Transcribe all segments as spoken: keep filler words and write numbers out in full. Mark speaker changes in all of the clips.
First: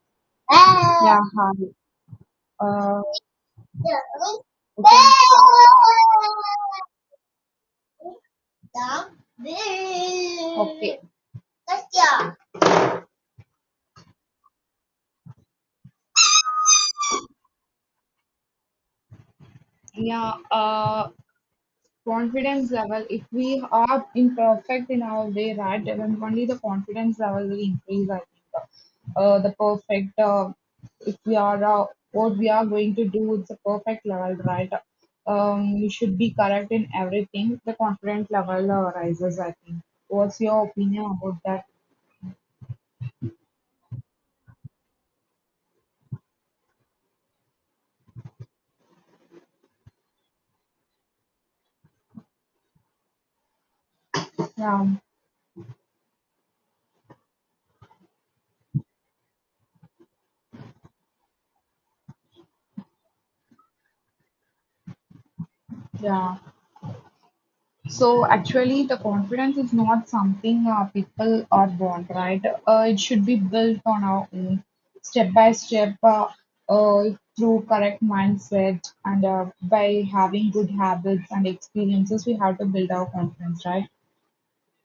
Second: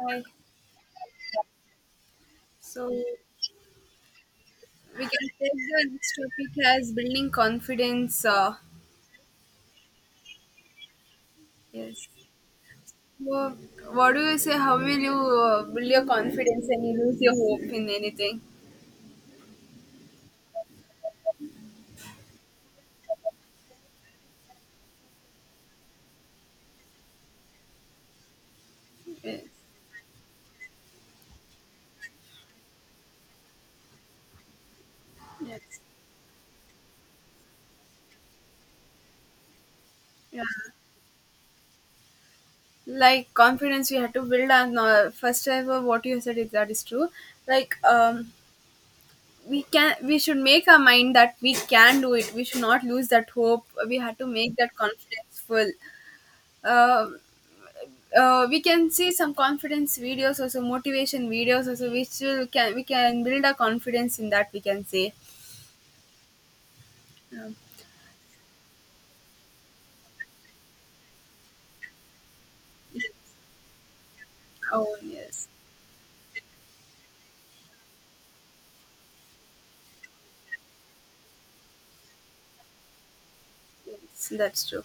Speaker 1: Hi.
Speaker 2: Ya hari,
Speaker 1: So
Speaker 2: eee,
Speaker 1: we can take the next topic as building confidence. Uh,
Speaker 2: bukan Kopi.
Speaker 1: yes. Well, what do you say? How will you uh, build your confidence and you lose your hope in anything?
Speaker 2: Ya, eee Confidence level, if we are imperfect in our way, right, then only the confidence level will increase, I think.
Speaker 1: Yes.
Speaker 2: Uh, the perfect, uh, if we are, uh, what we are going to do, it's a perfect level, right? Um,
Speaker 1: Yes.
Speaker 2: you should be correct in everything. The confidence level uh, rises, I think. What's
Speaker 1: Yeah.
Speaker 2: your opinion about that?
Speaker 1: Like confidence, we have to build. And uh, first ever, what you said is that is true. Like um, we can, we should make our mind that we can do it. We should not lose that hope. We have to make that
Speaker 2: Yeah,
Speaker 1: confidence full. Um uh, we can see some confidence videos, also motivation videos, also which will can we can build our confidence in that we can say,
Speaker 2: yeah.
Speaker 1: um,
Speaker 2: So actually, the confidence is not something uh, people are born, right? Uh, it should be built on our own,
Speaker 1: oh
Speaker 2: step
Speaker 1: yes,
Speaker 2: by step, uh, uh, through correct mindset and uh, by having good habits and experiences, we have to build our confidence, right?
Speaker 1: yes that's true.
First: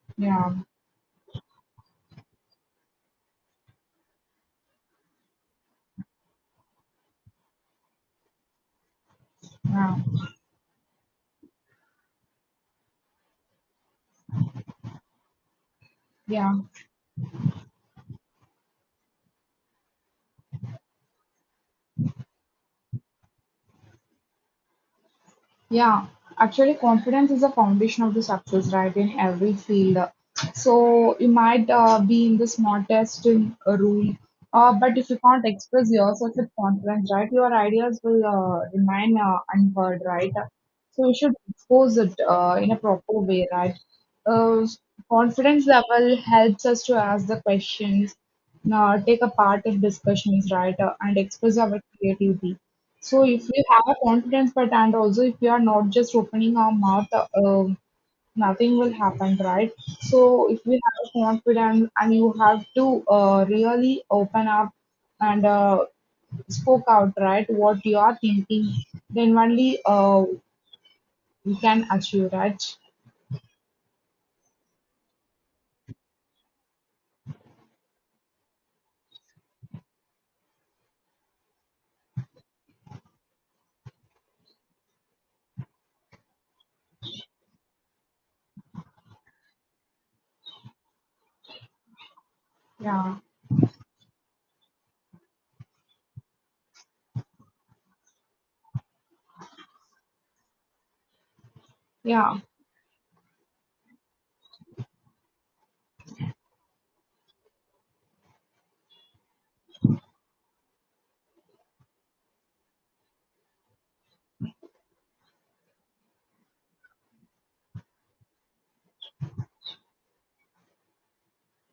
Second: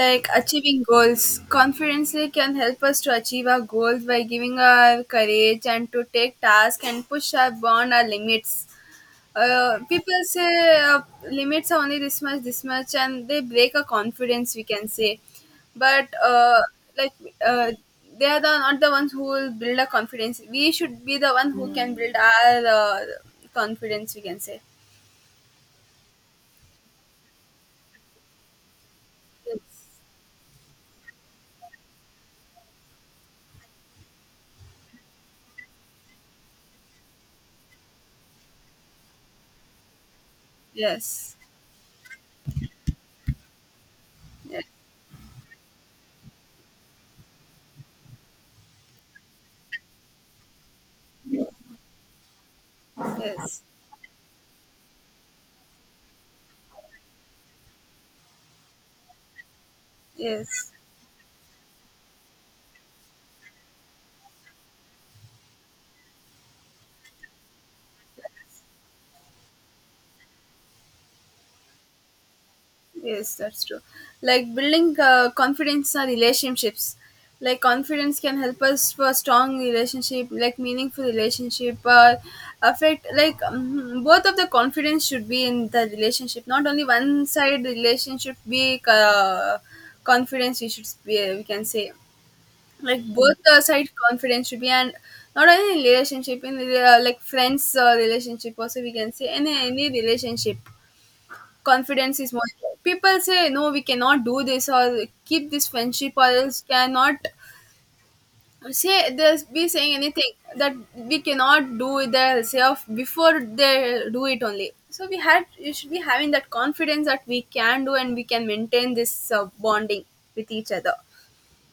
Speaker 1: Like
Speaker 2: Yeah,
Speaker 1: achieving goals, confidence like can help us to achieve our goals by giving our courage and to take tasks and push our beyond our limits. Uh,
Speaker 2: yeah,
Speaker 1: people say uh, limits are only this much, this much, and they break a confidence, we can say. But
Speaker 2: yeah.
Speaker 1: uh, like uh, they are the, not the ones who will build a confidence. We should be the one who can build our uh, confidence, we can say.
Speaker 2: Yeah, actually, confidence is the foundation of the success, right, in every field. So you might uh, be in the smartest in a room, uh, but if you can't express yourself with confidence, right, your ideas will uh, remain uh, unheard, right? So you should
Speaker 1: Yes.
Speaker 2: expose it uh, in a proper way, right?
Speaker 1: Yes,
Speaker 2: Uh, Confidence level helps us to ask the questions, uh, take a part in discussions, right, uh, and express our creativity.
Speaker 1: yes,
Speaker 2: So if
Speaker 1: yes,
Speaker 2: we have a confidence, but and also if we are not just opening our mouth, uh, um, nothing will happen, right? So if
Speaker 1: yes.
Speaker 2: we have a confidence and you have to uh, really open up and uh, spoke out, right? What you are thinking, then only uh, you can achieve, right?
Speaker 1: Yes, that's true. Like building uh, confidence in our relationships. Like confidence can help us for strong relationship, like meaningful relationship, or affect like, um, both of the confidence should be in the relationship. Not only one side relationship be uh, confidence. We should be, we can say, like
Speaker 2: Yeah,
Speaker 1: both the side confidence should be. And not only in relationship, in uh, like friends uh, relationship also, we can say, any any relationship confidence is
Speaker 2: yeah.
Speaker 1: more. People say no we cannot do this or keep this friendship or else cannot say there's be saying anything that we cannot do it themselves before they do it only, so we had you should be having that confidence that we can do and we can maintain this uh, bonding with each other.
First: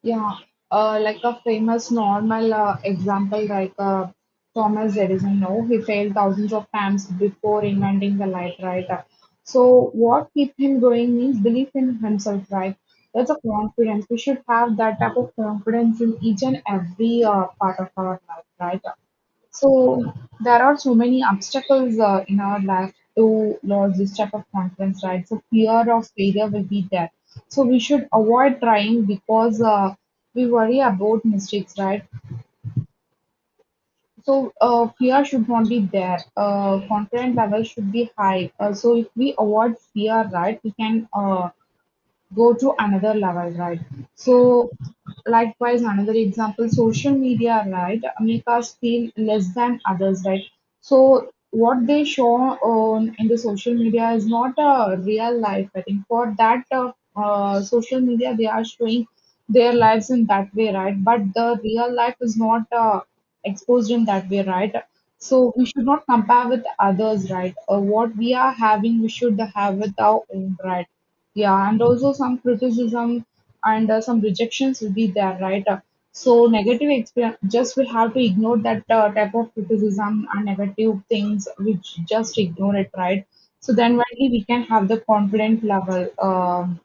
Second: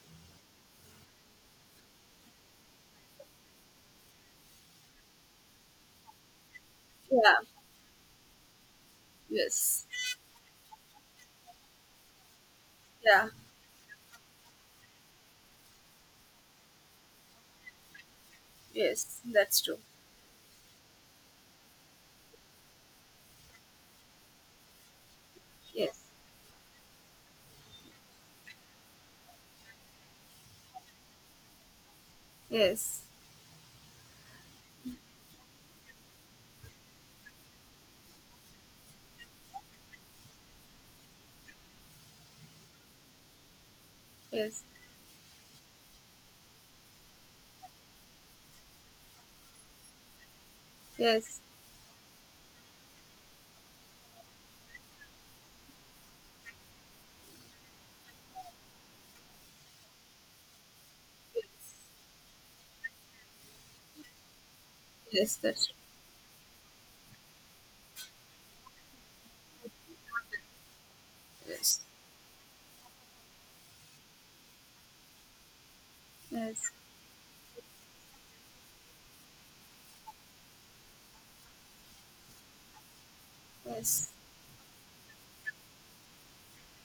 Speaker 2: Yeah, uh, like a famous normal uh, example, like uh, Thomas Edison. No, he failed thousands of times
Speaker 1: Yeah.
Speaker 2: before inventing the light, right? Uh,
Speaker 1: Yes.
Speaker 2: So, what keep him going means belief in himself, right?
Speaker 1: Yeah.
Speaker 2: That's a confidence. We should have that type of confidence in each and every uh, part of our life, right?
Speaker 1: Yes, that's true.
Speaker 2: So there are so many obstacles uh, in our life to lodge this type of conference, right? So fear
Speaker 1: Yes,
Speaker 2: of failure will be there. So we should avoid trying because uh, we worry about mistakes, right?
Speaker 1: yes,
Speaker 2: So uh, fear should not be there. Uh, confidence level should be high. Uh, so if we avoid fear, right, we can uh, go to another level, right?
Speaker 1: yes,
Speaker 2: So, likewise, another example, social media, right, make us feel less than others, right? So,
Speaker 1: yes,
Speaker 2: what they show on in the social media is not a real life. I think for that uh, uh, social media, they are showing their lives in that way, right? But the real life is not uh, exposed in that way, right?
Speaker 1: yes,
Speaker 2: So we
Speaker 1: that's true.
Speaker 2: should not compare with others, right? Uh, what we are having, we should have with our own, right? Yeah,
Speaker 1: Yes,
Speaker 2: and also some criticism and uh, some rejections will be there, right? Uh, so
Speaker 1: yes,
Speaker 2: negative experience, just we have to ignore that uh, type of criticism and negative things, which just ignore it, right? So then
Speaker 1: yes,
Speaker 2: only we can have the confident level. um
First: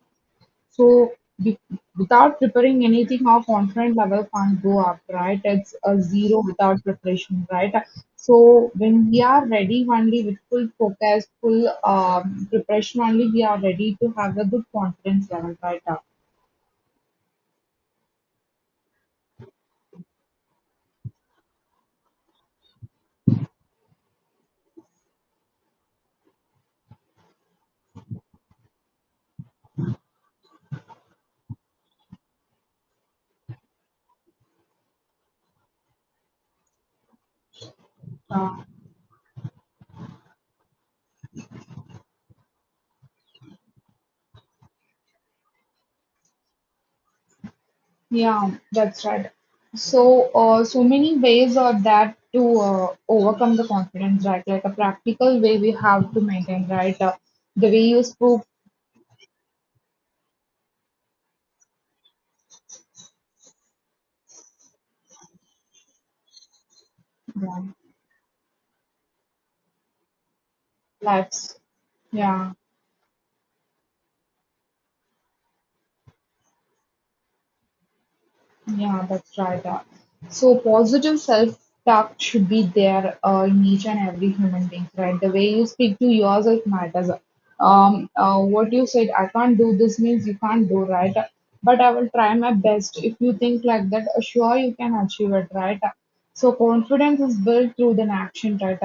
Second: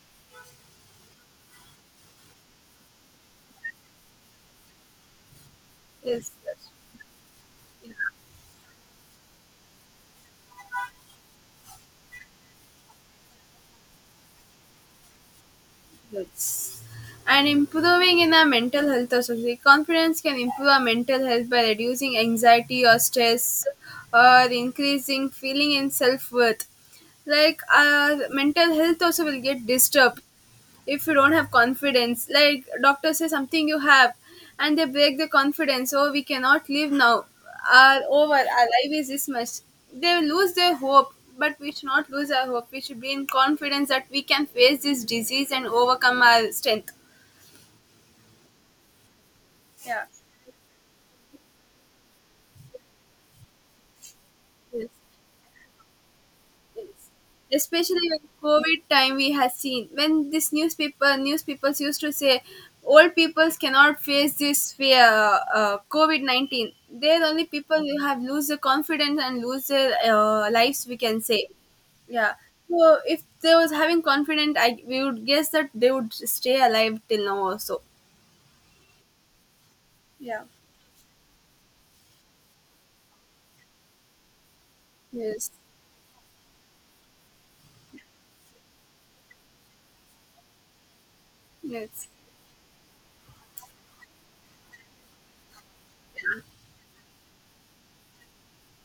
Speaker 2: so be, without preparing anything, our confidence level can't go up, right? It's a
Speaker 1: yes,
Speaker 2: zero
Speaker 1: that's.
Speaker 2: without preparation, right? So when we are ready only with full focus, full um, preparation only, we are ready to have a good confidence level, right?
Speaker 1: Yes. And improving in our mental health also. The confidence can improve our mental health by reducing anxiety or stress or increasing feeling in self worth. Like our mental health also will get disturbed if you don't have confidence. Like doctor says something you have and they break the confidence, oh we cannot live now, our over
Speaker 2: Uh,
Speaker 1: our life is this much. They will lose their hope but we should not lose our hope. We should be in confidence that we can face this disease and overcome our strength.
Speaker 2: yeah, that's right.
Speaker 1: Yeah.
Speaker 2: So, uh, so many ways are that to uh, overcome the confidence, right? Like a practical way we have to maintain, right?
Speaker 1: Yes.
Speaker 2: Uh, the way you
Speaker 1: Especially when
Speaker 2: spoke,
Speaker 1: COVID time we have seen, when this newspaper newspapers used to say old peoples cannot face this fear, uh, COVID nineteen. They're the only
Speaker 2: yeah,
Speaker 1: people who have lose their confidence and lose their uh, lives, we can say.
Speaker 2: lives,
Speaker 1: Yeah.
Speaker 2: yeah.
Speaker 1: So if they was having confidence, I we would guess that they would stay alive till now also.
Speaker 2: Yeah, that's right. Uh,
Speaker 1: Yeah.
Speaker 2: so positive self-talk should be there uh, in each and every human being, right? The way
Speaker 1: Yes.
Speaker 2: you speak to yourself matters. Um, uh, what you said, I can't do this means you can't do, right? But I
Speaker 1: Yes.
Speaker 2: will try my best. If you think like that, uh, sure you can achieve it, right? So confidence is built through an action, right?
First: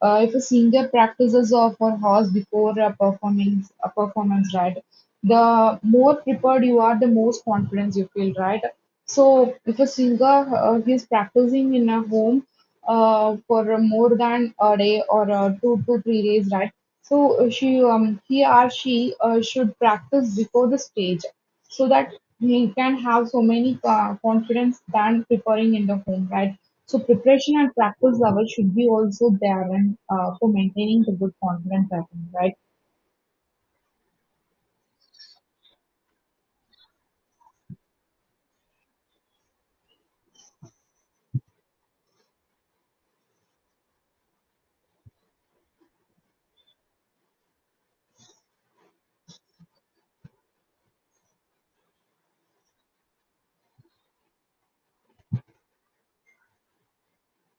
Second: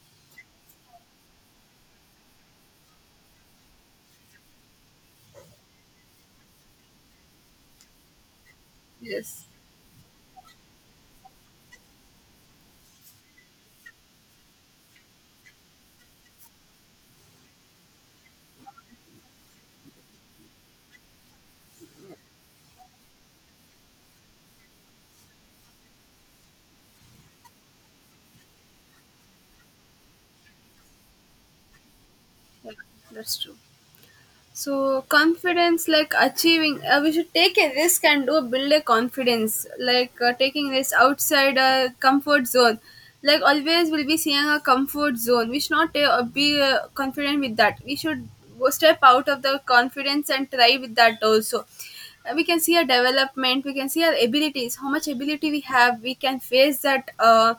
Speaker 2: Uh, if a singer practices of her horse before a performance, a performance, right? The more prepared you are, the most confidence you feel, right?
Speaker 1: Yes.
Speaker 2: So if a singer uh, he's practicing in a home uh, for more than a day or uh, two to three days, right? So uh, she um, he or she uh, should practice before the stage so that we can have so many uh, confidence than preparing in the home, right? So preparation and practice level should be also there and uh, for maintaining the good confidence, I think, right?
Speaker 1: Yeah. That's true. So confidence, like achieving, uh, we should take a risk and do build a confidence, like uh, taking risk outside a comfort zone. Like always, we'll be seeing a comfort zone. We should not uh, be uh, confident with that. We should go step out of the confidence and try with that also. Uh, We can see our development. We can see our abilities. How much ability we have. We can face that uh,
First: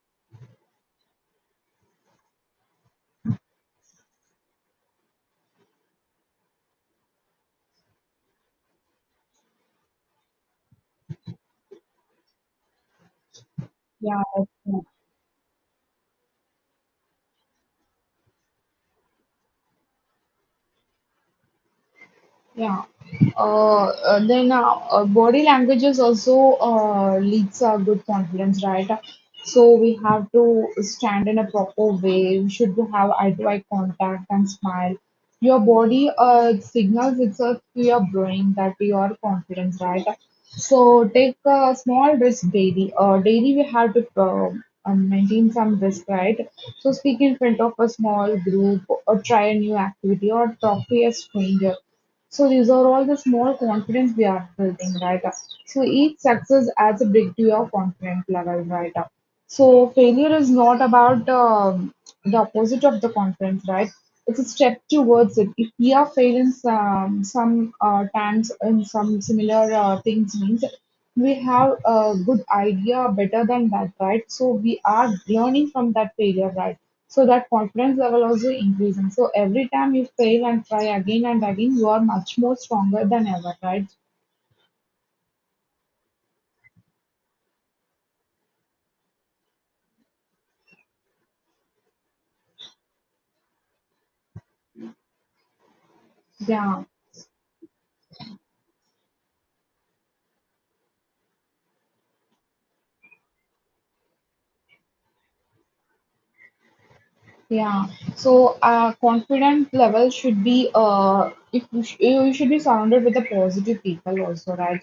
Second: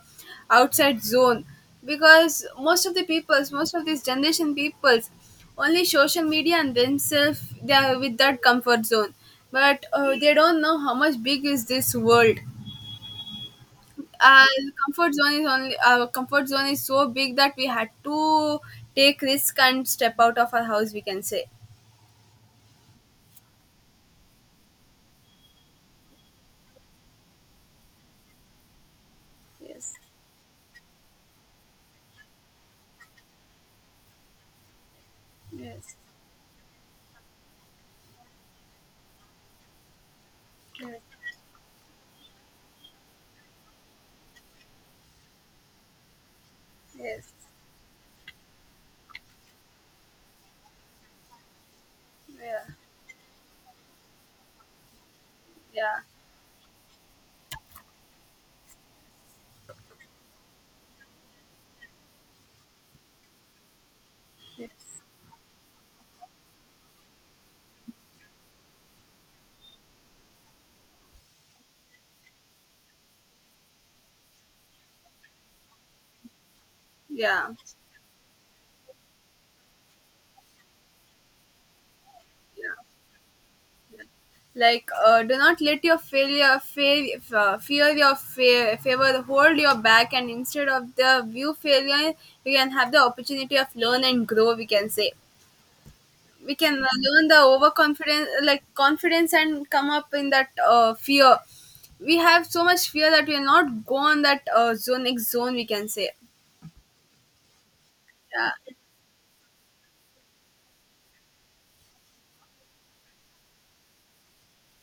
Speaker 1: outside zone because most of the peoples, most of these generation peoples only social media and themselves, they are with that comfort zone. But uh, they don't know how much big is this world.
Speaker 2: Yeah,
Speaker 1: Our
Speaker 2: that's-
Speaker 1: comfort zone is only, our comfort zone is so big that we had to take risk and step out of our house, we can say.
Speaker 2: Yeah. Uh, uh, then uh, uh, body languages also uh, leads a good confidence, right? So
Speaker 1: Yes.
Speaker 2: we have to stand in a proper way. We should have eye-to-eye contact and smile. Your
Speaker 1: Yes.
Speaker 2: body uh, signals itself to your brain that you are confident, right?
Speaker 1: Yes.
Speaker 2: So take a small risk daily. Uh, daily we have to uh, uh, maintain some risk, right? So speak
Speaker 1: Yes.
Speaker 2: in front of a small group or try a new activity or talk to a stranger, so
Speaker 1: Yeah.
Speaker 2: these are all the small confidence we are building, right? So
Speaker 1: Yeah.
Speaker 2: each success adds a big to your confidence level, right? So failure is not about um, the opposite of the confidence, right? It's a step
Speaker 1: Yes.
Speaker 2: towards it. If we are failing some some uh, times in some similar uh, things, means we have a good idea better than that, right? So we are learning from that failure, right? So that
Speaker 1: Yeah.
Speaker 2: confidence level also increasing. So every time you fail and try again and again, you are much more stronger than ever, right?
Speaker 1: Like uh, do not let your failure fail uh, fear your fa- favor hold your back, and instead of the view failure we can have the opportunity of learn and grow, we can say. We can
Speaker 2: Yeah.
Speaker 1: uh, learn the overconfidence, like confidence, and come up in that uh, fear. We have so much fear that we will not go on that uh, zone, next zone, we can say.
Speaker 2: Yeah. So
Speaker 1: Yeah.
Speaker 2: our confident level should be uh if you, sh- you should be surrounded with the positive people also, right?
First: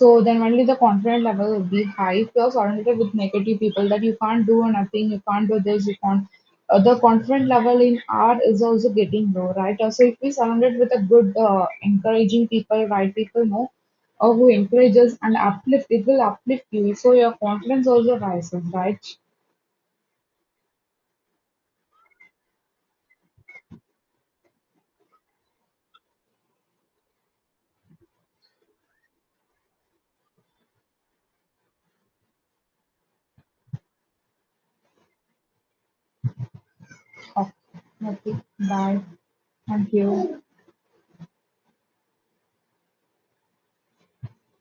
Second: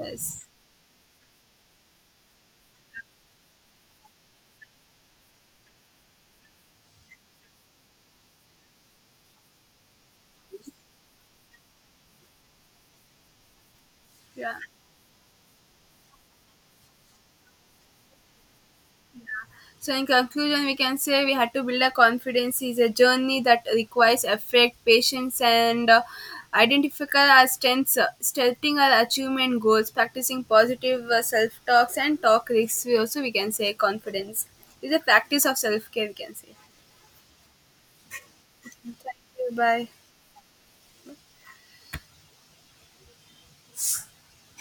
Speaker 2: So then only the confident level will be high. If you are surrounded with negative people that you can't do nothing, you can't do this, you can't. Uh, the confident level in art is also getting low, right? Uh, So if we surrounded with a good, uh, encouraging people, right people, know, or who
Speaker 1: Yeah.
Speaker 2: encourages and uplift, it will uplift you. So your confidence also rises, right?
Speaker 1: So, in conclusion, we can say we had to build a confidence is a journey that requires effort, patience, and uh, identifying our strengths, uh, setting our achievement goals, practicing positive uh, self talks, and talk risks. We also we can say confidence is a practice of self care. We can say.
Speaker 2: Ok, noted. Bye.
Speaker 1: Bye.
Speaker 2: Thank you.